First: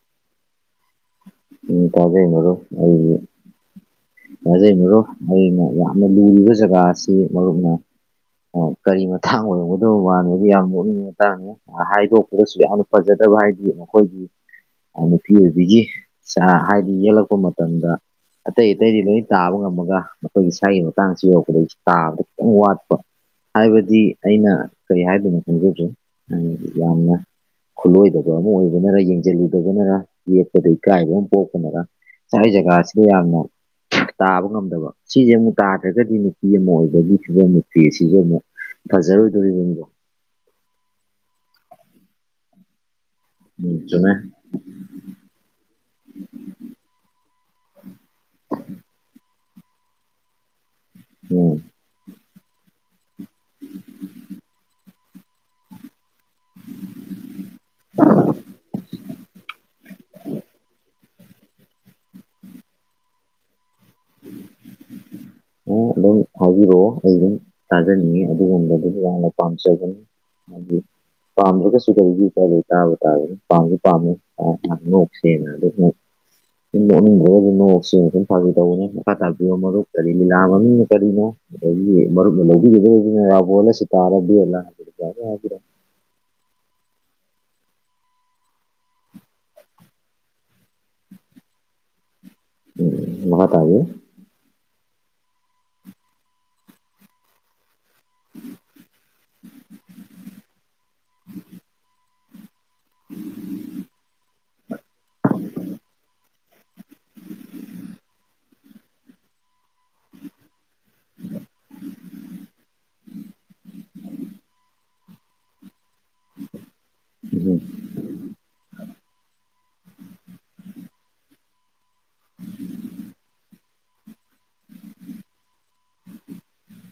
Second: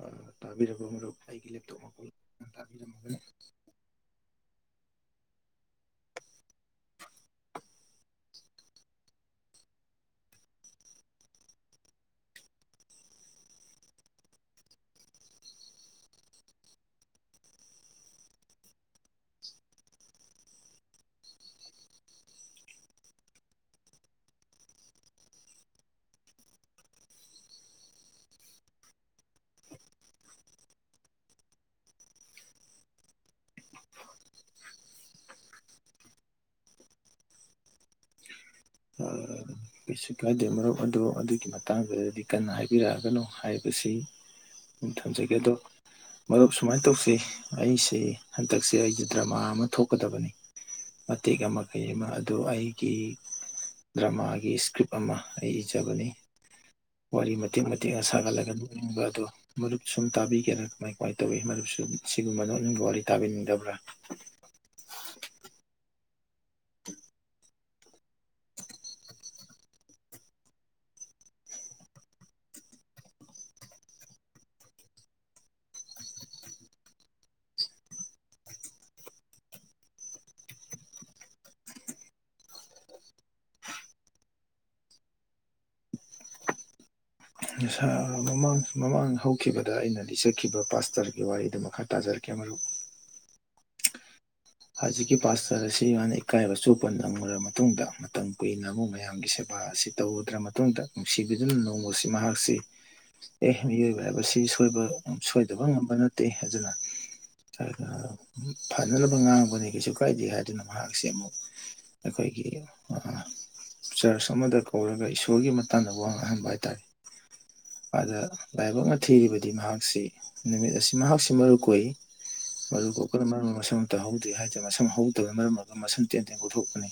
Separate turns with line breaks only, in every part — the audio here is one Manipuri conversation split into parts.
ꯑ ꯇꯥꯕꯤꯔ
ꯎꯝ ꯇꯥꯖꯦꯅꯔ
ꯇꯥꯕꯤꯔꯝꯃꯒꯅꯤ
ꯇꯖꯦꯅꯔ ꯑꯩꯅ ꯌꯥꯝꯅ ꯂꯨꯔꯤꯕ ꯖꯒꯥ ꯑꯁꯤ ꯃꯔꯨꯞ ꯑꯣꯏꯅ ꯀꯔꯤ ꯃꯇꯥꯡ ꯑꯣꯏꯔꯝꯒꯗ ꯋꯥꯅꯦꯗꯤ ꯌꯥꯝ ꯅꯣꯛꯛꯅꯤꯡꯉꯇꯥꯥꯔꯅꯦ ꯍꯥꯏꯗꯣꯛꯄꯒꯁꯨ ꯌꯥꯝꯅ ꯐꯖꯗꯦ ꯐꯠꯇꯕ ꯍꯥꯏꯗꯤ ꯃꯈꯣꯏꯒꯤ ꯅꯨꯄꯤ ꯑꯣꯏꯕꯤꯒꯤ ꯍꯥꯏꯗꯤ ꯌꯦꯛꯂꯛꯄ ꯃꯇꯝꯗ ꯑꯇꯩ ꯑꯇꯩꯗꯤ ꯂꯣꯏ ꯇꯥꯕ ꯉꯝꯃꯒ ꯃꯈꯣꯏꯒꯤ ꯏꯁꯥꯒꯤ ꯃꯇꯥꯡꯁꯤ ꯌꯧꯔꯛꯄꯗꯒꯤ ꯇꯥꯕꯗ ꯈꯤꯇꯪ ꯋꯥꯠꯄ ꯍꯥꯏꯕꯗꯤ ꯑꯩꯅ ꯀꯔꯤ ꯍꯥꯏꯗꯣꯏꯅꯣ ꯈꯪꯖꯗꯦ ꯌꯥꯝꯅ ꯈꯨꯠꯂꯣꯏꯗꯕ ꯑꯃ ꯑꯣꯏꯕꯅꯔ ꯌꯦꯡꯁꯤꯜꯂꯨꯗꯕꯅꯔ ꯌꯦ ꯑ ꯏꯀꯥꯏꯕ ꯑꯃ ꯄꯣꯛꯄꯅꯒ ꯉꯥꯏ ꯖꯒꯥꯁꯤꯗ ꯌꯥꯝꯅ ꯇꯥꯕ ꯉꯝꯗꯕ ꯁꯤꯁꯦ ꯑꯃꯨꯛ ꯇꯥꯗ꯭ꯔꯒꯗꯤ ꯅꯨꯄꯤ ꯑꯃ ꯑꯣꯏꯕꯒꯤꯁꯤꯁꯨ ꯑꯃꯨꯛ ꯐꯤ ꯁꯤꯁꯨ ꯑꯃꯨꯛ ꯐꯖꯔꯣꯏꯗꯣꯔꯤꯕꯅꯤ
ꯀꯩꯁꯨ ꯀꯥꯏꯗꯦ ꯃꯔꯨꯞ ꯑꯗꯨ ꯑꯗꯨꯒꯤ ꯃꯇꯥꯡꯗꯨꯗꯗꯤ ꯀꯟꯅ ꯍꯥꯏꯕꯤꯔꯛꯑꯒꯅꯣ
ꯎꯝ
ꯍꯥꯏꯕꯁꯤ
ꯆꯨꯝꯃꯦ
ꯊꯝꯖꯒꯦ ꯑꯗꯣ ꯃꯗꯨꯨꯞ ꯁꯨꯃꯥꯏꯅ ꯇꯧꯁꯤꯩ ꯑꯩꯁꯦ ꯍꯟꯗꯛꯁꯦ ꯑꯩꯁꯦ ꯗ꯭ꯔꯃꯥ ꯑꯃ ꯂꯧꯊꯣꯛꯀꯗꯕꯅꯤ ꯃꯇꯦꯛ
ꯎꯝ
ꯑꯃ ꯀꯩ ꯑꯃ ꯑꯗ ꯑꯩꯒꯤ ꯗ꯭ꯔꯃꯥꯒꯤ ꯏꯁꯀ꯭ꯔꯤꯞ ꯑꯃ ꯑꯩ ꯏꯖꯕꯅꯤ ꯋꯥꯔꯤ ꯃꯇꯦꯛ ꯃꯇꯦꯛꯅ ꯁꯥꯒꯠꯂꯒ ꯂꯨꯅꯤꯡꯕ ꯑꯗꯨ ꯃꯨꯞ ꯁꯨꯝ ꯇꯥꯕꯤꯒꯦꯔꯥ ꯀ ꯀꯃꯥꯏꯅ ꯇꯧꯋꯤ ꯃꯁꯨ ꯁꯤꯒꯨꯝꯕꯗꯣꯅꯤꯡꯒ ꯋꯥꯔꯤ ꯇꯥꯕꯤꯅꯤꯡꯗꯕ꯭ꯔꯥ
ꯑꯗꯨꯝ ꯍꯥꯏꯕꯤꯔꯛꯑꯣ ꯑꯩ ꯑꯗꯨꯝ ꯇꯥꯖꯅꯤꯡꯉꯤ ꯑꯗꯨꯒꯨꯝꯕꯗꯨ ꯌꯥꯝꯅ ꯄꯥꯝꯖꯕꯅꯤ ꯑꯗꯨꯗꯤ ꯄꯥꯝꯗ꯭ꯔꯒꯁꯨ ꯀꯔꯤꯒꯤ ꯀꯗ ꯇꯥꯕ ꯇꯥꯗꯅ ꯄꯥꯝꯁꯨ ꯄꯥꯝꯃꯦꯛꯁꯦꯅ ꯑ ꯑꯃꯨꯛ ꯑꯣꯁꯤꯟ ꯐꯥꯤ ꯇ ꯈ ꯇꯕꯤ ꯀꯔꯤ ꯂꯤꯂꯥ ꯃꯃꯤꯡꯅꯣ ꯀꯔꯤꯅꯣ ꯃꯔꯨꯞꯅ ꯂꯧꯕꯤꯒꯗꯧꯅꯤꯅ ꯔꯥꯕꯣꯜꯂ ꯑꯁꯤ ꯇꯥꯔꯗꯤꯂ ꯍꯥꯏ ꯌꯥꯔꯦ ꯍꯥꯏꯒ꯭ꯔ
[unintelligible] ꯃꯃꯥꯡ ꯃꯃꯥꯡ ꯍꯧꯈꯤꯕꯗ ꯑꯩꯅ ꯂꯤꯆꯈꯤꯕ ꯄꯥꯁꯇꯔꯒꯤ ꯋꯥꯔꯤꯗꯨ ꯃꯈꯥ ꯇꯥꯖꯔꯛꯀꯦ ꯀꯦꯃꯔꯨ
ꯑꯣꯀꯦ
ꯍꯧꯖꯤꯛꯀꯤ ꯄꯥꯁꯇꯔ ꯑꯁꯤ ꯃꯥꯅ ꯏꯀꯥꯏꯕ ꯆꯨꯄ ꯅꯪꯉꯔꯕ ꯃꯇꯨꯡꯗ ꯃꯇꯝ ꯀꯨꯏꯅ ꯑꯃꯨꯛ ꯃꯌꯥꯝꯒꯤ ꯁꯦꯕꯥ ꯑꯁꯤ ꯇꯧꯨꯗ꯭ꯔ ꯃꯇꯨꯡꯗ ꯅꯨꯡꯁꯤꯕꯤꯗꯨꯅ ꯅꯣꯡꯃꯁꯤ ꯃꯍꯥꯛꯁꯤ ꯑꯦ ꯃꯤꯑꯣꯏꯕ ꯍꯥꯏꯕ ꯁꯤꯣꯏꯕ ꯁꯣꯏꯗꯕ ꯉꯝꯕ ꯅꯠꯇꯦ ꯍꯥꯏꯅ ꯐꯅꯅꯕ ꯑꯥꯡ ꯀꯩꯁꯨ ꯀꯥꯏꯗꯦ ꯍꯥꯏꯗꯨꯅ ꯃꯍꯥꯛꯁꯦ ꯑꯃꯨꯛ ꯑꯩꯈꯣꯏꯒꯤ ꯆꯔꯆ ꯑꯃꯗ ꯀꯧꯔꯒ ꯏꯁꯣꯔꯒꯤ ꯇꯥꯟꯅꯕ ꯋꯥꯡꯅꯍꯟꯕ ꯍꯥꯏꯇꯥꯔꯦ
ꯎꯝ
ꯑꯗ ꯂꯥꯏꯕꯛ ꯊꯤꯔꯤꯕꯗꯤ ꯃꯍꯥꯛꯁꯤ ꯅꯨꯃꯤꯠ ꯑꯁꯤ ꯃꯍꯥꯛꯁꯤ ꯃꯔꯨ ꯀꯨꯏ ꯃꯔ ꯀꯁꯠꯇ [unintelligible] ꯑꯗꯨꯏ ꯍꯥꯏꯇꯥꯔꯦ ꯃꯁꯝ ꯍꯧꯗꯕꯅ ꯃꯔꯝ ꯑꯣꯏꯔꯒ ꯃꯁꯨꯝ ꯇꯦꯟ ꯇꯦꯟ ꯄꯨꯊꯣꯛꯀꯅꯤ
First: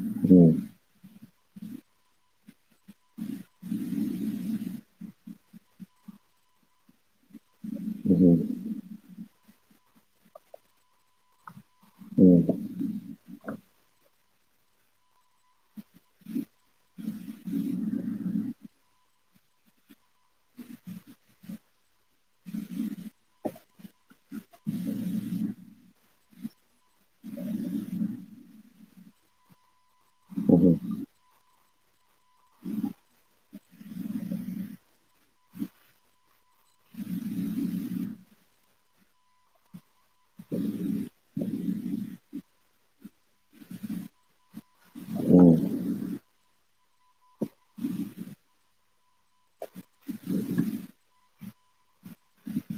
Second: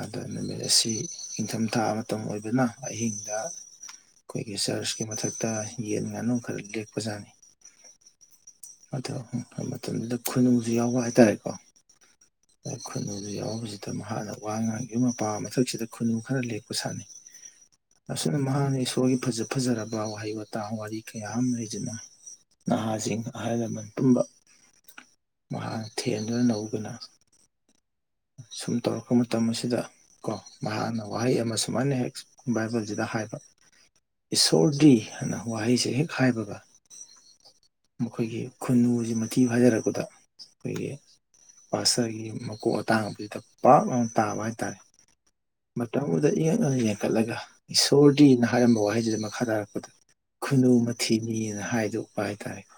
ꯑꯗ
ꯎꯝ
ꯅꯨꯃꯤꯠ ꯑꯁꯤ ꯅꯤꯡꯪꯊꯝꯊꯥ ꯃꯇꯝ ꯑꯣꯏꯕꯅ ꯑꯍꯤꯡꯗ ꯑꯩꯈꯣꯏꯒꯤ ꯆꯔꯆꯀꯤ ꯃꯊꯛꯇ ꯌꯦꯟ ꯉꯥꯅꯨ ꯈꯔ ꯂꯦꯛꯄꯖꯥꯠꯅꯤ
ꯎꯝ
ꯃꯇꯝꯗꯨꯗ ꯈꯨꯅꯨꯡꯁꯨ ꯌꯥꯎꯕ ꯍꯥꯏꯇꯥꯔꯦꯀꯣ
ꯎꯝ
ꯈꯨꯟꯅꯨꯗꯨ ꯌꯥꯎꯕꯁꯤꯗ ꯃꯍꯥꯛꯅ ꯋꯥ ꯉꯥꯡꯈꯤꯕ ꯃꯄꯥ ꯃꯊꯛꯁꯤꯗ ꯈꯨꯟꯅꯨ ꯈꯔ ꯂꯦꯛꯄ ꯁꯥꯟꯅꯩ [unintelligible] ꯑꯁꯨꯝꯅ ꯃꯍꯥꯛꯅ ꯏꯁꯣꯔꯒꯤ ꯐꯖ ꯐꯖꯔꯕ ꯋꯥꯍꯩ ꯋꯥꯇꯥ ꯋꯥꯔꯤ ꯀꯌꯥ ꯑꯃ ꯂꯩꯖꯅꯩ ꯅꯍꯥꯁꯤꯡ ꯑꯍꯜ ꯂꯃꯟ ꯄꯨꯝꯕ ꯃꯍꯥꯛ ꯊꯦꯟꯗꯨꯅ ꯅꯧꯕꯅ ꯑꯁꯨꯝ ꯇꯧꯔꯛꯄ ꯃꯇꯝ ꯑꯁꯤꯗ ꯀꯣ
ꯎꯝ
ꯃꯍꯥꯛꯅ ꯋꯥꯍꯩ ꯑꯃ ꯁꯨꯃꯥꯏꯅ ꯍꯦꯛ ꯕꯥꯏꯕꯜꯁꯤꯗ ꯍꯥꯏꯕ ꯏꯁꯣꯔꯗꯤ ꯍꯥꯏꯅ ꯋꯥꯍꯩꯁꯦ ꯍꯦꯛ ꯍꯥꯏꯕꯒ ꯃꯈꯣꯏꯒꯤ ꯈꯨ ꯈꯨꯟꯅꯨꯁꯤ ꯃꯊꯤ ꯍꯥꯏꯖꯔꯛꯄꯗ
ꯎꯝ
ꯄꯠꯁꯒꯤ ꯃꯀꯣꯛ ꯑꯇꯥꯡꯕꯗꯨꯗ ꯄꯥꯛ ꯂꯥꯎꯅ ꯇꯥꯕ ꯍꯥꯏꯇꯥꯔꯦ
ꯎꯝ
ꯃꯇꯝꯗꯨꯗ ꯏꯉꯛꯅꯅ ꯌꯦꯦꯟꯈꯠꯂꯒ ꯏꯁꯣꯔꯗꯤꯅ ꯍꯥꯏꯔꯝꯕ ꯋꯥꯍꯩꯁꯤꯗ ꯃꯈꯥ ꯇꯥꯔꯛꯄꯗ ꯈꯨꯅꯨ ꯃꯊꯤꯅꯤꯅ ꯍꯥꯏꯗꯣꯛꯄ ꯍꯥꯏꯇꯥꯔꯦꯀꯣ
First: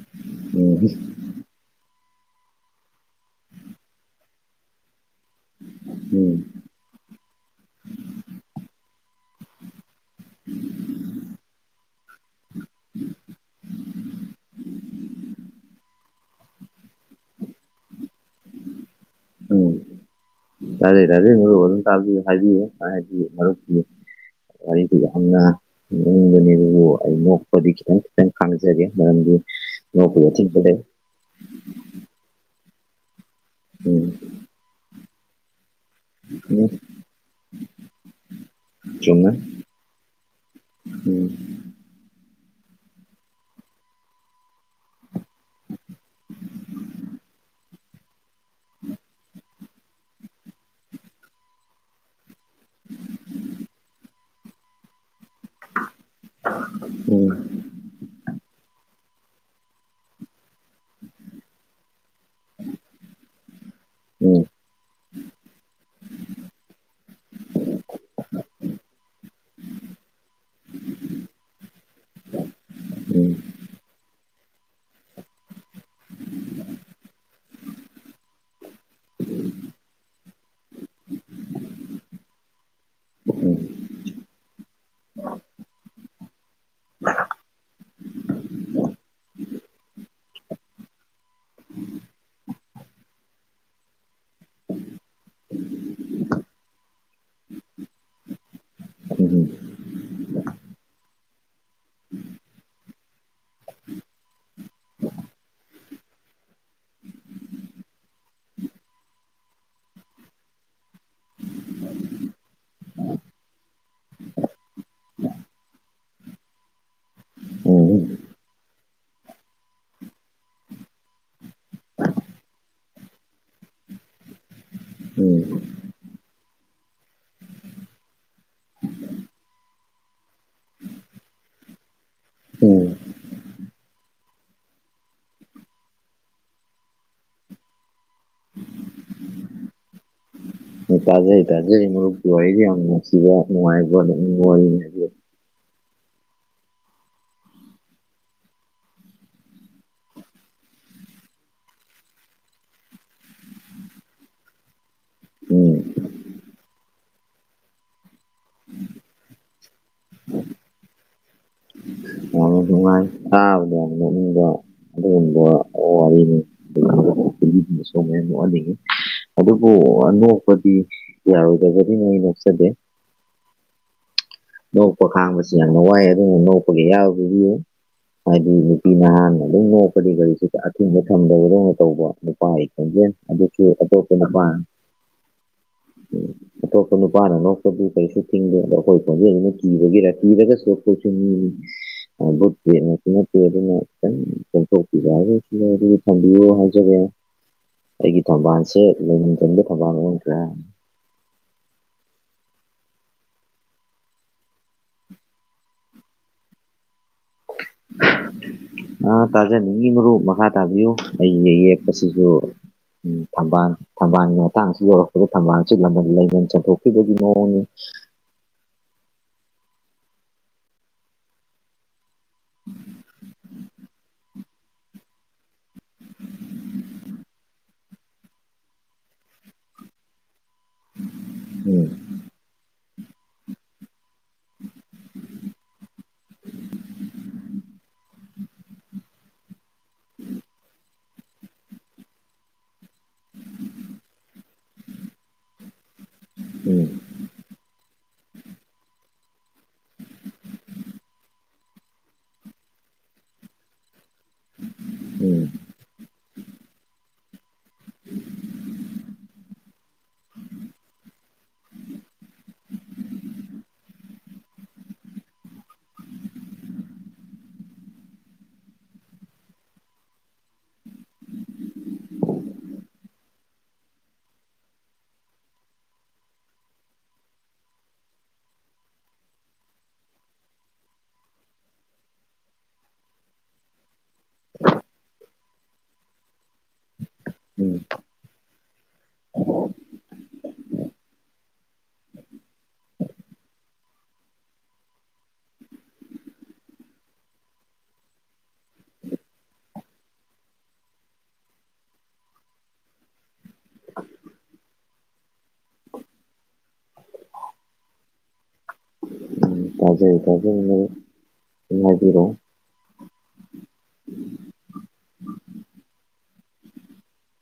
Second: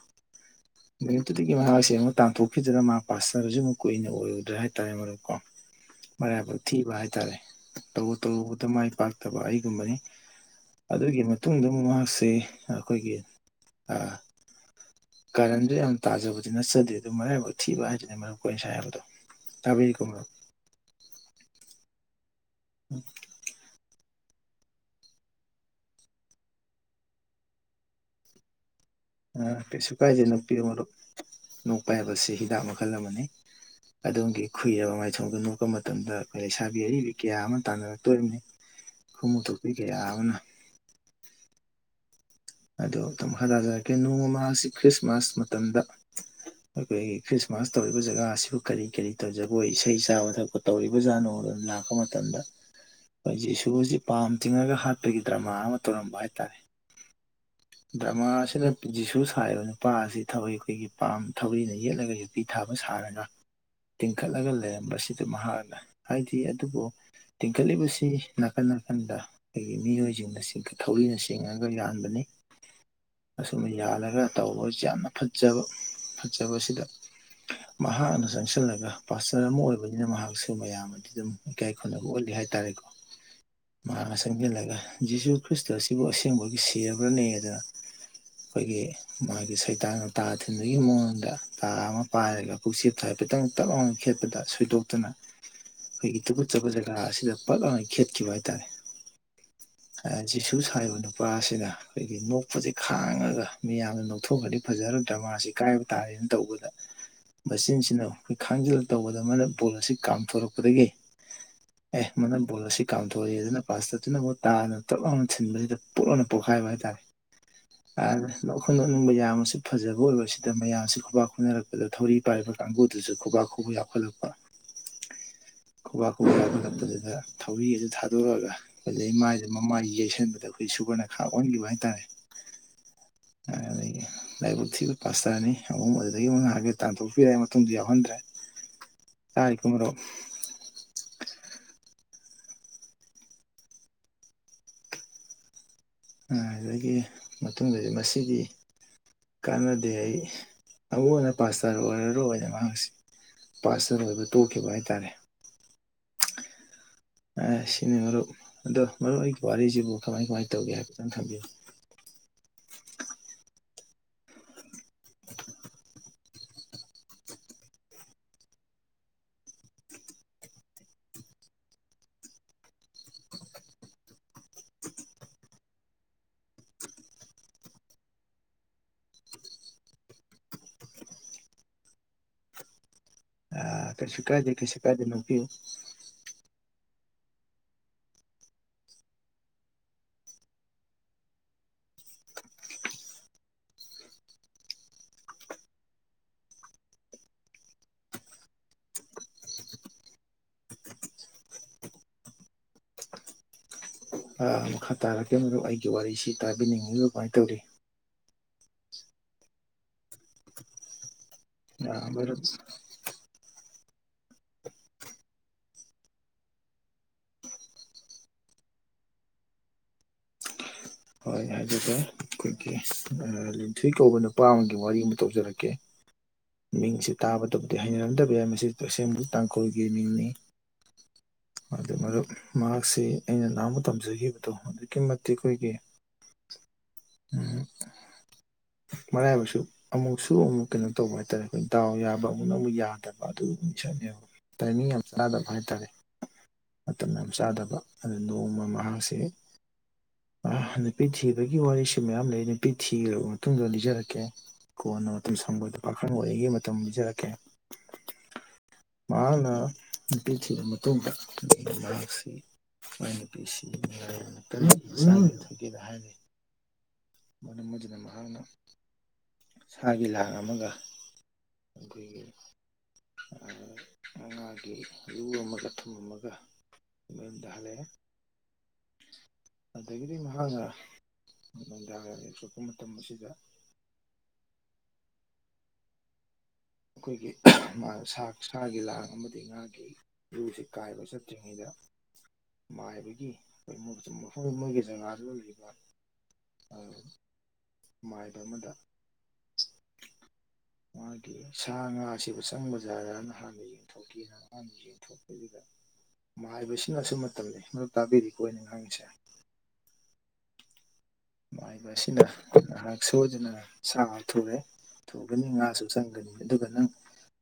ꯎꯝ
ꯃꯦꯠꯇꯨꯗꯒꯤ ꯃꯍꯥꯛꯁꯦ ꯑꯃꯨꯛ ꯇꯥꯟꯊꯣꯛꯈꯤꯗ꯭ꯔ ꯃꯥ ꯄꯥꯁꯔꯁꯨ ꯑꯃꯨꯛ ꯀꯨꯏꯅ ꯑꯣꯏꯔꯗ꯭ꯔꯥ ꯍꯥꯏꯔꯦ ꯇꯔꯀꯣ
ꯎꯝ
ꯃꯔꯥꯏꯕ ꯊꯤꯕ ꯍꯥꯏ ꯇꯔꯦ ꯇꯧꯔꯨ ꯇꯧꯔꯨꯕꯗ ꯃꯥꯏ ꯄꯥꯛꯇꯕ ꯑꯩꯒꯨꯝꯕꯅꯤ ꯑꯗꯨꯒꯤ ꯃꯇꯨꯡꯗ ꯑꯃꯨꯛ ꯃꯍꯥꯛꯁꯦ ꯑꯩꯈꯣꯏꯒꯤ ꯀꯔꯟꯁꯨ ꯌꯥꯝ ꯇꯥꯖꯕꯗꯤ ꯅꯠꯆꯗꯦ ꯑꯗꯨ ꯃꯔꯥꯏꯕꯛ ꯊꯤꯕ ꯍꯥꯏꯗꯨꯅꯦ ꯃꯔꯝ ꯀ ꯑꯣꯏꯅꯅ ꯁ ꯍꯥꯏꯕꯗꯣ ꯇꯕꯔꯤꯀ ꯃꯔꯨꯞ
ꯇꯔꯦ ꯇꯖꯦ ꯃꯝ ꯇ ꯍꯥꯏꯗꯤ ꯍ ꯋꯥꯔꯤꯗꯨ ꯌꯥꯝꯅ ꯅꯤꯡꯕꯅꯦ ꯑꯗꯨꯕꯨ ꯑꯩ ꯅꯣꯛꯄꯗꯤ ꯈꯤꯇꯪ ꯈꯤꯇꯪ ꯀꯥꯟꯅꯖꯒꯦ
ꯀꯩꯁꯨ ꯀꯥꯏꯁꯦ ꯅꯨꯄꯤ ꯃꯔꯨꯞ ꯅꯣꯛꯄ ꯍꯥꯏꯕꯁꯤ ꯍꯤꯗꯥꯛ ꯃꯈꯜ ꯑꯃꯅꯤ
ꯎꯝ
ꯑꯗꯣꯝꯒꯤ ꯈꯨꯨꯏꯔꯕ ꯃꯥꯏꯊꯣꯡꯒꯅꯨ ꯄ ꯃꯇꯝꯗ ꯑꯩꯈꯣꯏ
ꯎꯝ
ꯂꯩꯁꯥꯕꯤ ꯑꯔꯤꯕꯤ ꯀꯌꯥ ꯑꯃ ꯇꯥꯟꯅꯔꯛꯇꯣꯔꯤꯕꯅꯤ
ꯆꯨꯝꯃꯦ
ꯈꯨꯨꯃꯨ ꯇꯧꯄꯤ ꯀꯕꯅ
ꯎꯝ
ꯑꯗꯣꯇꯪ ꯃꯈꯥꯔ ꯇꯥꯖꯔꯛꯀꯦ ꯅꯣꯡꯃꯁꯤ ꯈ꯭ꯔꯤꯁꯃꯥꯁ ꯃꯇꯝꯗ ꯑꯩꯈꯣꯏꯒꯤ ꯈ꯭ꯔꯤꯁꯃꯥꯁ ꯇꯧꯔꯤꯕ ꯖꯒꯥ ꯑꯁꯤꯕꯨ ꯀꯔꯤ ꯀꯔꯤ ꯇꯧꯖ ꯑꯩꯈꯣꯏ ꯏꯁꯩ ꯆꯥꯕ ꯊꯛꯄ ꯇꯧꯔꯤꯕ ꯖꯥꯠꯅꯣꯗꯨꯅ ꯂꯥꯛꯄ ꯃꯇꯝꯗ ꯑꯩꯈꯣꯏꯁꯦ ꯁꯣꯔꯁꯤ ꯄꯥꯝ ꯇꯤꯡꯉꯒ ꯍꯥꯠꯄꯒꯤ ꯗ꯭ꯔꯃꯥ ꯑꯃ ꯇꯧꯔꯝꯕ ꯍꯥꯏꯇꯥꯔꯦ
ꯎꯝ
ꯗ꯭ꯔꯃꯥꯁꯤꯅ ꯖꯤꯁꯨ ꯁꯥꯔꯤꯕ ꯅꯨꯄꯥ ꯑꯁꯤ ꯊꯏ ꯑꯩꯈꯣꯏꯒꯤ ꯊꯧꯔꯤꯅ ꯌꯦꯠꯂꯒꯁꯨ ꯄꯤ ꯊꯥꯕ ꯁꯥꯔꯒ
ꯎꯝ
ꯇꯤꯡꯈꯠꯂꯒ ꯂꯩꯔꯝꯕꯁꯤꯗ ꯃꯍꯥꯛꯅ ꯍꯥꯏꯗꯤ ꯑꯗꯨꯕꯨ ꯇꯤꯡꯈꯠꯂꯤꯕꯁꯤ ꯅꯥꯀꯟ ꯅꯥꯀꯟꯗ ꯑꯩꯈꯣꯏꯒꯤ ꯃꯤꯑꯣꯏꯁꯤꯡꯅ ꯊꯧꯔꯤꯅ ꯁꯦꯡꯉꯒ ꯌꯥꯥꯟꯕꯅꯤ
ꯎꯝ
ꯑꯁꯨꯝ ꯌꯥꯜꯂꯒ ꯇꯧꯕꯁꯨ ꯌꯥꯝꯅ ꯐꯖꯕ ꯐꯖꯕꯁꯤꯗ ꯃꯍꯥꯛꯅ ꯆꯪꯁꯤꯜꯂꯒ ꯄꯥꯁꯇꯔ ꯑꯃ ꯑꯣꯏꯕꯅꯤꯅ ꯃꯍꯥꯛꯁꯨ ꯃꯌꯥꯝ ꯑꯃꯗꯤ ꯑꯗꯨꯝ ꯏꯀꯥꯏ ꯈꯨꯝꯅꯕ ꯎꯠꯜꯂꯤ ꯍꯥꯏ ꯍꯥꯏꯇꯥꯔꯦꯀꯣ
ꯎꯝ ꯎꯝ
ꯃꯥꯅ ꯆꯪꯁꯤꯜꯂꯒ ꯖꯤꯁꯨ ꯈ꯭ꯔꯤꯁꯇ ꯑꯁꯤꯕꯨ ꯑꯁꯦꯡꯕꯒꯤ ꯁꯤꯕ꯭ꯔꯅꯦ ꯑꯗꯨꯅ ꯑꯩꯈꯣꯏꯒꯤ ꯃꯥꯒꯤ ꯁꯩꯇꯥꯅ ꯇꯥ ꯊꯤꯟꯕꯒꯤ ꯃꯑꯣꯡꯗ ꯇꯥ ꯑꯃ ꯄꯥꯏꯔꯒ ꯄꯨꯛꯆꯦꯞꯇ ꯍꯥꯏ ꯈꯤꯇꯪ ꯇꯞ ꯂꯥꯎꯅꯒ ꯈꯦꯠꯄꯗ ꯁꯣꯏꯗꯣꯛꯇꯨꯅ ꯑꯩꯈꯣꯏꯒꯤ ꯇꯨꯈꯠꯆꯕ ꯖꯒꯥ ꯑꯁꯤꯗ ꯄꯥꯛꯂꯅ ꯈꯦꯠꯈꯤꯕ ꯍꯥꯏꯇꯥꯔꯦ ꯖꯤꯁꯨ ꯁꯥꯕ ꯅꯨꯄꯥ ꯑꯁꯤꯅ ꯑꯩꯈꯒꯤ ꯅꯣꯛꯄꯁꯤ ꯈꯥꯡꯉꯒ ꯃꯤꯌꯥꯝꯅ ꯅꯣꯛꯊꯣꯛꯑꯗꯤ ꯐꯖꯔ ꯗ꯭ꯔꯃꯥꯁꯤ ꯀꯥꯏꯕ ꯇꯥꯔꯦꯅ ꯇꯧꯕꯗ ꯃꯆꯤꯟꯁꯤꯅ ꯑꯩꯈꯣꯏ ꯈꯥꯡꯖꯤꯜꯂꯒ ꯇꯧꯕꯗꯃꯅ ꯕꯣꯜ ꯑꯁꯤ ꯀꯥꯝꯊꯣꯔꯛꯄꯗꯒꯤ ꯑꯦ ꯃꯅ ꯕꯣꯜ ꯑꯁꯤ ꯀꯥꯝꯊꯣꯛꯛꯏꯦ ꯑꯗꯨꯅ ꯄꯥꯁꯇꯠꯇꯨꯅꯕꯨ ꯇꯥꯅ ꯇꯞ ꯂꯥꯎꯅ ꯊꯤꯟꯕꯁꯤꯗ ꯄꯨꯣꯛꯛꯅ ꯄꯣꯛꯛ ꯐꯥꯏ ꯐꯚꯥꯏ ꯇꯥꯏ
ꯎꯝ ꯎꯝ
ꯅꯈꯣꯏ ꯅꯣꯛꯅꯤꯡꯕ ꯌꯥꯝꯅꯁꯨ ꯐꯖꯕ ꯑꯣꯏꯕꯁꯤꯗ ꯃꯌꯥꯝꯁꯤ ꯈꯨꯕꯥꯛ ꯈꯨꯅꯔꯛꯄꯗ ꯊꯧꯔꯤ ꯄꯥꯏꯔꯤꯕ ꯀꯥꯡ ꯗꯨꯁꯨ ꯈ ꯈꯨ ꯌꯥꯐꯂꯛꯄ ꯈ ꯈ ꯀꯠꯄꯗꯨꯗ ꯊꯧꯔꯤ ꯑꯗꯨ ꯊꯥꯗꯣꯛꯑꯒ ꯑꯩꯈꯣꯏꯗꯩꯃꯥꯏꯁꯦ ꯃꯃꯥꯏ ꯌꯩꯁꯟꯕꯗ ꯑꯩꯈꯣꯏ ꯁꯨꯕꯔꯅ ꯈꯥꯛ ꯑꯣꯟꯈꯤꯕ ꯍꯥꯏꯇꯥꯔꯦ
ꯑꯣ [unintelligible] [inaudible]
ꯑꯗꯒꯤ ꯂꯥꯏꯕꯛ ꯊꯤꯕ ꯄꯥꯁ ꯇꯔꯅꯤ ꯑꯍꯨꯝ ꯑꯗꯨꯗꯒꯤ ꯑꯃꯨꯛ ꯉꯥꯛꯑꯒꯦ ꯇꯥꯟꯊꯣꯛꯄꯤꯔꯛꯑꯦ ꯃꯇꯨꯡꯗꯤ ꯌꯥꯎꯍꯟꯗ꯭ꯔꯦ ꯇꯥꯏ ꯀꯨꯃꯔꯣ
ꯇꯥꯖꯩ ꯇꯖꯩ ꯃꯨꯞ ꯌꯥꯝꯁꯤꯕꯅꯨꯡꯉꯥꯏꯅꯨꯡꯉ
ꯑꯗꯨꯗꯒꯤ ꯃꯇꯨꯡꯗꯗꯤ ꯃꯁꯤꯗꯤ ꯀꯥꯟꯅꯗꯦ ꯑꯩ ꯑꯃꯨꯛ ꯍꯟꯅ ꯄꯥꯁꯇꯔ ꯑꯣꯏꯔꯔꯣꯏꯅ ꯃꯥꯡꯁꯤ ꯄꯥꯔꯁꯜ ꯑꯣꯏꯕ ꯇꯣꯛꯈꯤꯕ ꯍꯥꯏꯇꯥꯔꯦ
ꯎꯝ
ꯁꯤꯅꯤ ꯃꯔꯨꯞ ꯑꯗꯣ ꯃꯔꯨꯞ ꯑꯩꯒꯤ ꯋꯥꯔꯤꯁꯤꯕꯨ ꯀꯃꯥꯏ ꯀꯃꯥꯏꯅ ꯇꯧꯒꯦ ꯍꯥꯏꯐꯦꯠꯇꯪ ꯊꯝꯕꯤꯌꯨ [unintelligible] [inaudible]
ꯑꯥꯎꯗꯗ ꯎ [unintelligible] [inaudible] ꯃꯦ [unintelligible] [inaudible] ꯑꯗꯨꯕꯨ ꯑꯅꯣꯛꯄꯗꯤ ꯌꯥꯔꯣꯏꯗꯕꯅꯤꯅ ꯑꯩ ꯅꯣꯛꯆꯗꯦ
[unintelligible] [inaudible]
ꯅꯣꯛꯄ ꯈꯥꯡꯕꯁꯤ ꯌꯥꯝꯅ ꯋꯥꯏ ꯑꯗꯨꯅ ꯅꯣꯛꯄꯒꯤ ꯑꯌꯥꯕ ꯄꯤꯕꯤꯌꯨ ꯍꯥꯏꯗꯤ ꯅꯨꯄꯤ ꯅꯍꯥꯟꯅ ꯑꯗꯨꯝ ꯅꯣꯛꯄꯗꯤ ꯒꯥꯔꯤꯁꯤ ꯑꯊꯤꯡꯕ ꯊꯝꯗꯕꯗꯧꯅ ꯇꯧꯕ ꯅꯨꯄꯥ ꯇꯒꯦ ꯑꯗꯨ [unintelligible] [inaudible]
ꯑ ꯀꯩꯁꯨ ꯀꯥꯏꯗꯦ ꯀꯩꯁꯨ ꯀꯥꯏꯗꯦ ꯅꯄꯤꯌꯣ
ꯑꯇꯣꯞꯄ ꯅꯨꯄꯥꯅ ꯅꯣꯛꯄꯕꯨ ꯀꯩꯁꯨ ꯊꯤꯡꯗꯦ ꯑꯗꯣ ꯑꯩꯈꯣꯏ ꯈꯣꯟꯖꯩꯁꯤꯅ ꯀꯤꯕꯒꯤꯔ ꯀꯤꯔꯒꯁꯨ ꯑꯩꯣꯏꯠꯁꯨ ꯅꯤ
[unintelligible] [inaudible]
ꯅꯠꯇꯦ ꯑꯗꯨꯅ ꯈꯤꯇꯪ ꯀꯊꯣꯛꯄꯤꯕ ꯍꯥꯏ ꯑꯗꯨꯗꯤ ꯊꯝꯕꯤꯌꯣ ꯍꯥꯏꯖꯔꯦ ꯑꯩꯒꯤ ꯊꯧꯕꯥꯜꯁꯦ ꯂꯩꯐꯝ ꯆꯕ ꯊꯧꯕꯥꯜ ꯑꯣꯈ꯭ꯔꯥ
[unintelligible] [inaudible] ꯑ ꯃꯈꯥ ꯇꯥꯔꯛꯀꯦ ꯃ ꯑꯩꯒꯤ ꯋꯥꯔꯤꯁꯤ ꯇꯥꯕꯤꯅꯤꯡꯉꯤꯕ ꯀꯃꯥꯏꯅ ꯇꯧꯔꯤ
ꯑꯥ ꯇꯥꯖꯥ ꯅ ꯃꯔꯔ ꯃꯈꯥ ꯇꯥꯕꯤꯌꯨ ꯑꯩ
ꯑ
ꯌꯦꯛꯄꯁꯤꯁꯨ
ꯃꯔꯨꯞ
ꯊꯝꯕꯥꯜ ꯊꯝꯕꯥꯜꯒꯤ ꯃꯇꯥꯡꯁꯤ ꯌꯧꯔꯛꯄꯗ ꯊꯝꯕꯥꯜꯁꯤ ꯂꯃꯟ ꯂꯩꯃꯟ ꯆꯟꯊꯣꯛꯄꯤꯕꯒꯤ ꯃꯑꯣꯡꯅꯤ
[unintelligible] [inaudible] ꯑꯩ ꯍꯥꯏꯖꯒꯦ ꯑꯩꯈꯣꯏꯒꯤ ꯂꯤꯟꯊꯣꯏ ꯀꯧꯕ ꯅꯨꯄꯥ ꯑꯃꯒꯤ ꯋꯥꯔꯤ ꯑꯃ ꯇꯧꯖꯔꯛꯀꯦ ꯃꯤꯡꯁꯤ ꯇꯥꯕꯗꯕꯨꯗꯤ ꯍꯩꯅꯔꯝꯗꯕ ꯌꯥ ꯃꯁꯤ ꯇꯣꯏꯁꯦꯝꯕꯨ ꯇꯥꯡꯈꯨꯜꯒꯤ ꯃꯤꯡꯅꯤ ꯑꯗꯨ
ꯎꯝ
ꯃ ꯃꯥ ꯁꯤ ꯑꯩꯅ ꯅꯍꯃ ꯇꯝꯖꯈꯤꯕꯗꯣ ꯑꯗꯨꯛꯀꯤ ꯃꯇꯤꯛ ꯑꯩꯈꯣꯏꯒꯤ ꯎꯝ ꯃꯔꯥꯏꯕꯁꯨ ꯑꯃꯨꯛꯁꯨ ꯑꯃꯨꯛ ꯀꯩꯅꯣ ꯇꯧꯕ ꯍꯥꯏꯇꯥꯔꯦ ꯑꯩꯈꯣꯏ ꯗꯥꯎ ꯌꯥꯕ ꯑꯃꯨꯛꯅ ꯑꯃꯨꯛ ꯌꯥꯗꯕ ꯑꯗꯨꯒꯨꯝꯕ ꯃꯤꯁꯛꯅꯦꯕ ꯇ ꯃꯤ ꯌꯥꯝ ꯆꯥꯗꯕ ꯍꯥꯏꯇꯥꯔꯦ
ꯎꯝ
ꯃꯇꯝ ꯌꯥꯝ ꯆꯥꯗꯕ ꯑꯗꯨ ꯅꯣꯡꯃ ꯃꯍꯥꯛꯁꯦ ꯅꯨꯄꯤ ꯊꯤꯕꯒꯤ ꯋꯥꯔꯤꯁꯨ ꯃꯌꯥꯝ ꯂꯩ ꯅꯨꯄꯤ ꯊꯤꯈꯔꯕ ꯃꯇꯨꯡꯗ ꯂꯤꯖꯔꯛꯀꯦ ꯀꯣꯟꯅ ꯃꯇꯝ
ꯎꯝ
ꯁꯪꯕꯗ ꯑꯈꯪ ꯑꯣꯏꯔꯤꯩꯉꯩ ꯃꯇꯝ ꯄꯤꯖꯔꯛꯀꯦ ꯃꯥꯅ ꯄꯤꯊ ꯃꯇꯨꯡꯁꯤ ꯑꯩ ꯅꯨꯄꯤꯁꯤ ꯍꯥꯏ ꯃꯔꯝ ꯑꯗꯨꯅ ꯃꯍꯥꯛꯅ ꯏꯁꯒꯤ ꯂꯥꯡ ꯑꯃꯒ ꯈꯣꯏꯒ ꯉꯥꯒꯤ ꯂꯨ ꯑꯃꯒ ꯊꯨꯝꯃꯒ ꯗꯦꯊ ꯃꯍꯥꯛꯍꯅ ꯗꯥꯡ ꯌꯦꯛ ꯁꯣꯛꯄ ꯃꯇꯝ ꯑꯁꯤꯗ ꯑꯩꯈꯣꯏꯒꯤ
ꯎꯝ
ꯃꯥ ꯁꯥꯔ ꯁꯥꯥꯒꯤ ꯂꯥꯡ ꯑꯃꯗꯤ ꯉꯥꯒꯤ ꯌꯨꯁꯤ ꯀꯥꯏꯕ ꯆꯠꯇ꯭ꯔꯤꯉꯩꯗ ꯃꯥꯏꯕꯒꯤ ꯑꯩꯈꯣꯏꯣꯏ ꯃꯐꯝ ꯃꯣꯏꯒꯤ ꯖꯒꯥꯗꯨꯗ ꯂꯩꯕ ꯃꯥꯅꯤ ꯑ ꯃꯥꯏꯗ ꯑꯃꯗ ꯃꯥꯒꯤ ꯁꯥ ꯉꯥꯁꯤꯕꯨ ꯆꯪꯕ ꯖꯥꯗ ꯅꯍꯥꯟꯅ ꯌꯦꯡꯊꯣꯛꯀꯅ ꯃꯥꯅ ꯌꯦꯡꯊꯣꯛꯄꯗꯨꯗ ꯃꯥꯏꯕꯁꯤꯅꯁꯨ ꯃꯇꯝꯅꯤ ꯃꯗꯨ ꯇꯥꯕꯤꯔꯤꯀꯣ ꯑꯩꯅ ꯉꯥꯡꯁꯦ
ꯇꯖꯩ ꯀꯖ
ꯃꯥꯏꯕ ꯑꯁꯤꯅ ꯉꯥꯏꯍꯥꯛ ꯁꯣꯏꯗꯨꯅ ꯁꯥ ꯊꯨꯔꯦ ꯊꯨꯒꯅꯤ ꯉꯥꯁꯨ ꯆꯪꯒꯅꯤ ꯑꯗꯨꯒ ꯅꯪ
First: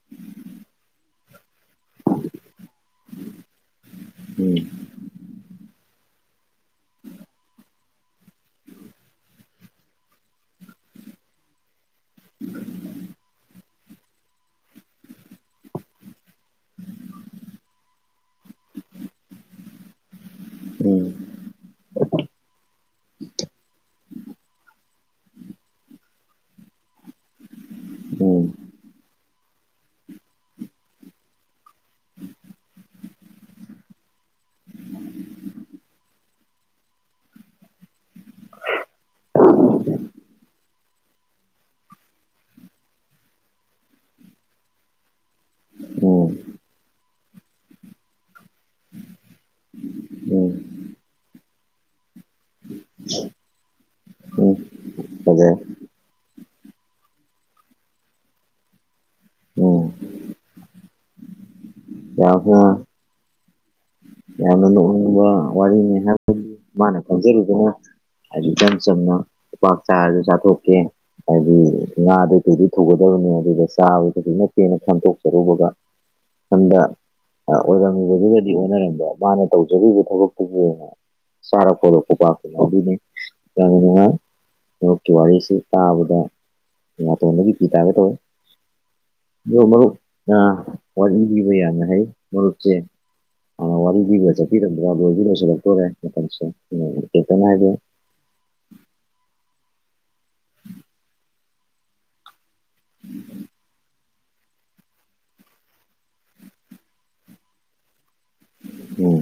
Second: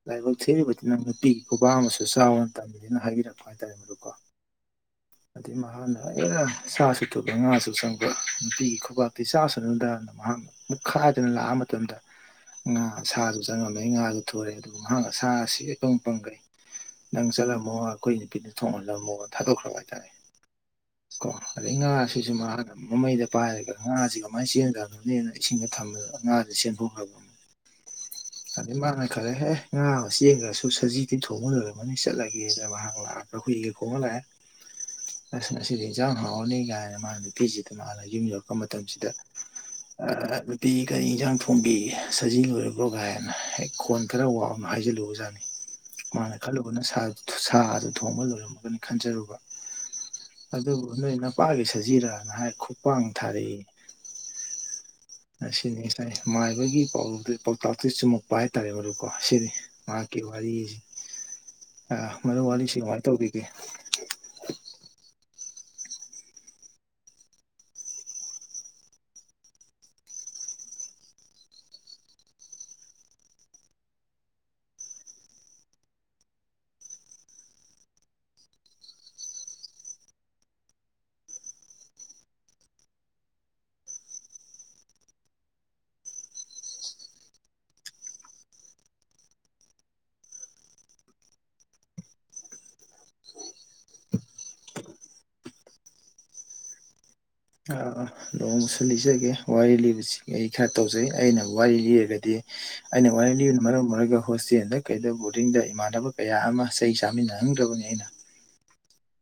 ꯂꯥꯏꯕꯛ ꯊꯤꯕꯗꯤ ꯅꯪ ꯅꯨꯄꯤꯒꯤ ꯈꯨꯕꯥ ꯑꯃꯁꯨ ꯆꯥꯎꯅ ꯇꯝꯕꯤꯔꯦꯅ ꯍꯥꯏꯕꯤꯔꯛꯄ ꯍꯥꯏꯇꯥꯔꯦ ꯃꯗꯨꯀꯣ
ꯎꯝ
ꯑꯩ ꯃꯍꯥꯛꯅ ꯑ ꯁꯥꯥꯁꯨ ꯊꯨꯕ ꯉꯥꯁꯨ ꯆꯪꯕ ꯅꯨꯄꯤꯒꯤ ꯈꯨꯕꯥꯛꯇꯤ ꯆꯥꯁꯨ ꯅꯨꯡꯗꯥꯅꯤ ꯃꯍꯥꯛꯅ ꯃꯤꯠꯈꯥꯏꯗꯅ ꯂꯥꯛꯑ ꯃꯇꯝꯗ ꯉꯥ ꯁꯥꯁꯨ ꯆꯪꯉꯝꯃꯦ ꯉꯥꯁꯨ ꯊꯣꯔꯦ ꯑꯗꯨꯕꯨ ꯃꯍꯥꯛ ꯁꯥ ꯑꯁꯤꯪ ꯄꯪꯈ꯭ꯔꯩ ꯅꯪ ꯆꯠꯂꯝꯃꯣ ꯑꯩꯈꯣꯏ ꯅꯨꯄꯤꯗ ꯊꯣꯡꯍꯜꯂꯝꯃꯣ ꯊꯥꯗꯣꯛꯈ꯭ꯔꯕ ꯍꯥꯏꯇꯥꯔꯦ
ꯎꯝ
ꯀꯣ ꯑꯗꯨꯗꯩ ꯉꯥꯁꯤꯁꯨ ꯃꯥꯅ ꯃꯃꯩꯗ ꯄꯥꯏꯔꯒ ꯉꯥꯥꯁ ꯀꯃꯥꯏꯅ ꯆꯦꯟꯗꯅꯣꯅꯦꯅ ꯏꯁꯤꯡꯗ ꯊ ꯊꯝꯃꯤ ꯑꯉꯥꯡꯗꯨ ꯆꯦꯟꯊꯣꯛꯂꯃꯤ
ꯎꯝ
ꯑꯗꯩ ꯃꯥꯅ ꯈꯜꯂꯦꯍꯦ ꯉꯥ ꯑꯃ ꯌꯦꯡꯉ꯭ꯔꯁꯨ ꯁꯖꯤꯗꯤ ꯊꯣꯡꯍ ꯂꯔꯃꯅꯤ ꯆꯠꯂꯒꯦꯅ ꯃꯍꯥꯛ ꯂꯥꯛꯑꯒ ꯏꯒ ꯀꯣꯡꯉ ꯂꯥꯛꯑꯦ ꯑ ꯑꯁꯤꯗꯤ ꯏꯟꯁꯥꯡ ꯍꯥꯎꯔꯅꯤ ꯀꯥꯏꯅ ꯃꯥ ꯅꯨꯄꯤꯁꯤꯗ ꯃꯥꯅ ꯌꯨꯝ ꯌꯧꯔꯛꯄ ꯃꯇꯝꯁꯤꯗ ꯅꯨꯄꯤꯒꯔꯤ ꯏꯟꯁꯥꯡ ꯊꯣꯡꯕꯤ ꯁꯖꯤ ꯂꯣꯏꯔꯕ꯭ꯔꯣ ꯀꯥꯏꯅ ꯍꯦꯛ ꯈꯣꯟ ꯈꯔ ꯋꯥꯕꯅꯤ ꯍꯥꯏꯖꯤꯜꯂꯨꯕ ꯖꯥꯠꯅꯤ ꯃꯥꯅ
ꯎꯝ
ꯈꯜꯂꯨꯕꯅ ꯁꯥ ꯑꯗꯨ ꯊꯣꯡꯕ ꯂꯣꯏꯔꯝꯃꯒꯅꯤ ꯈꯟꯖꯔꯨꯕ [inaudible]
ꯎꯝ
ꯑꯗꯨꯕꯨ ꯅꯣꯏ ꯅꯄꯥꯒꯤ ꯁꯖꯤꯔꯥꯅ ꯍꯥꯏ ꯈꯨꯄꯥꯡ ꯊꯥꯔꯛꯏ
ꯎꯝ
[inaudible]
ꯐꯖꯩ
ꯑꯁꯤꯅꯤ ꯉꯥꯏ ꯃꯥꯏꯕꯒꯤ ꯄꯥꯎ ꯄꯥꯎꯇꯥꯛꯇꯨ ꯆꯨꯝꯃꯛꯄ ꯍꯥꯏꯇꯥꯔꯦ ꯃꯔꯗꯨꯀꯣ ꯁꯤꯅꯤ
ꯎꯝ
ꯃꯍꯥꯛꯀꯤ ꯋꯥꯔꯤ ꯑ ꯃꯗꯨ
ꯌꯥꯝꯅ
ꯋꯥꯔꯤꯁꯤ ꯀꯃꯥꯏꯅ ꯇꯧꯕꯤꯒꯦ
ꯌꯥꯝꯅ ꯅꯣꯛꯅꯤꯡꯕ ꯋꯥꯔꯤꯅꯤ ꯍꯥꯏꯕꯗꯤ ꯃꯥꯅ ꯐꯥꯎꯖꯔꯤꯗꯅ ꯍꯥꯏꯗꯤ ꯏꯆꯝ ꯆꯝꯅ ꯄꯥꯥꯛ ꯆ ꯆ ꯊꯣꯛꯀꯦ ꯍꯥꯏꯗꯤ ꯉꯥꯗꯩ ꯀꯩꯗꯤ ꯊꯨꯒꯗꯧꯅꯦ ꯑꯗꯨꯗ ꯆꯥꯕꯗ ꯐꯖꯅ ꯄꯦꯟꯅ ꯐꯥꯝꯗꯣꯛꯆꯔꯨꯕꯒ ꯁꯗ ꯑꯣꯏꯗꯤꯕꯗꯤ ꯑꯣꯅꯔꯝꯕ ꯃꯥꯅ ꯇꯧꯖꯈꯤꯕ ꯊꯕꯛꯇꯨꯒꯤ ꯑꯣꯏꯅ ꯆꯥꯔꯛ ꯈꯣꯠꯂꯛꯄ ꯄꯥꯇꯅ ꯑꯗꯨꯅꯤ ꯅꯣꯀꯤ ꯋꯥꯁꯤ ꯇꯥꯕꯗ ꯏ ꯇꯅꯒꯤ ꯄꯤ ꯇꯦ ꯇꯋ ꯃꯔꯨꯞ ꯄꯕ ꯌꯥꯅ ꯍꯥꯏ ꯃꯔꯨꯞꯁꯦ ꯑꯅ ꯋꯥ ꯕ ꯆꯠꯄꯤꯔꯝꯗ꯭ꯔꯥ ꯂꯣꯏꯕꯤ ꯂꯣꯏꯁꯤꯜꯂꯛꯇꯣꯔꯦ ꯃꯇꯝꯁꯇ ꯍꯥꯏ
ꯑꯣꯡꯁꯨ ꯂꯤꯖꯒꯦ ꯋꯥꯔꯤ ꯂꯤꯕꯁꯤ ꯑꯩ ꯈꯔ ꯇꯧꯖꯩ ꯑꯩꯅ ꯋꯥꯔꯤ ꯂꯤꯔꯒꯗꯤ ꯑꯩꯅ ꯋꯥꯔꯤ ꯂꯤ ꯑꯗꯨꯅ ꯃꯔꯝ ꯑꯣꯏꯔꯒ ꯍꯣꯁꯇꯦꯜꯗ ꯀꯩꯗ ꯕꯣꯔꯗꯤꯡꯗ ꯏꯃꯥꯟꯅꯕ ꯀꯌꯥ ꯑꯃ ꯏꯁꯩ ꯆꯥꯃꯤꯟꯅꯍꯪꯗ꯭ꯔꯕꯅꯤ ꯑꯩꯅ
ꯎꯝ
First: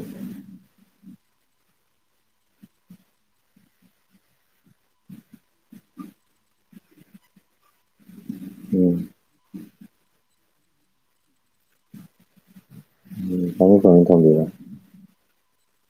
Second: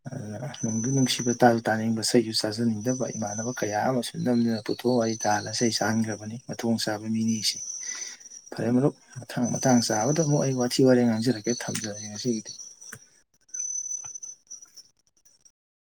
ꯅꯪꯕꯨ ꯅꯤꯡꯅꯨꯡꯁꯤꯕ ꯇꯥꯁꯨ ꯇꯥꯅꯤꯡꯕ ꯏꯁꯩꯁꯨ ꯆꯥꯖꯅꯤꯡꯗꯕ ꯏꯃꯥꯟꯅꯕ ꯀꯌꯥ ꯑꯃꯁꯨ ꯅꯝꯗꯨꯅ ꯄꯨꯊꯣꯛꯑ ꯑꯩ ꯇꯥꯜꯂꯒ ꯏꯁꯩ ꯆꯥꯍꯟꯈ꯭ꯔꯕꯅꯤ ꯃꯊꯣꯡ ꯆꯥꯕ ꯃꯤꯅꯤꯁꯦ ꯐꯔꯦ ꯃꯔꯨꯞ
ꯎꯝ
ꯃꯊꯥꯡ ꯃꯇꯥꯡ ꯆꯥꯕꯗ ꯑꯃꯨꯛ ꯑꯩ ꯋꯥꯔꯤ ꯊꯤ ꯋꯥꯔꯤꯔꯦ ꯉꯥꯡꯖꯔꯛꯀꯦ ꯊꯝꯖꯔꯒꯦ ꯉꯁꯤꯒꯤꯗꯤ
ꯎꯝ ꯀꯅꯤ ꯀꯅꯤꯀꯧꯕꯔ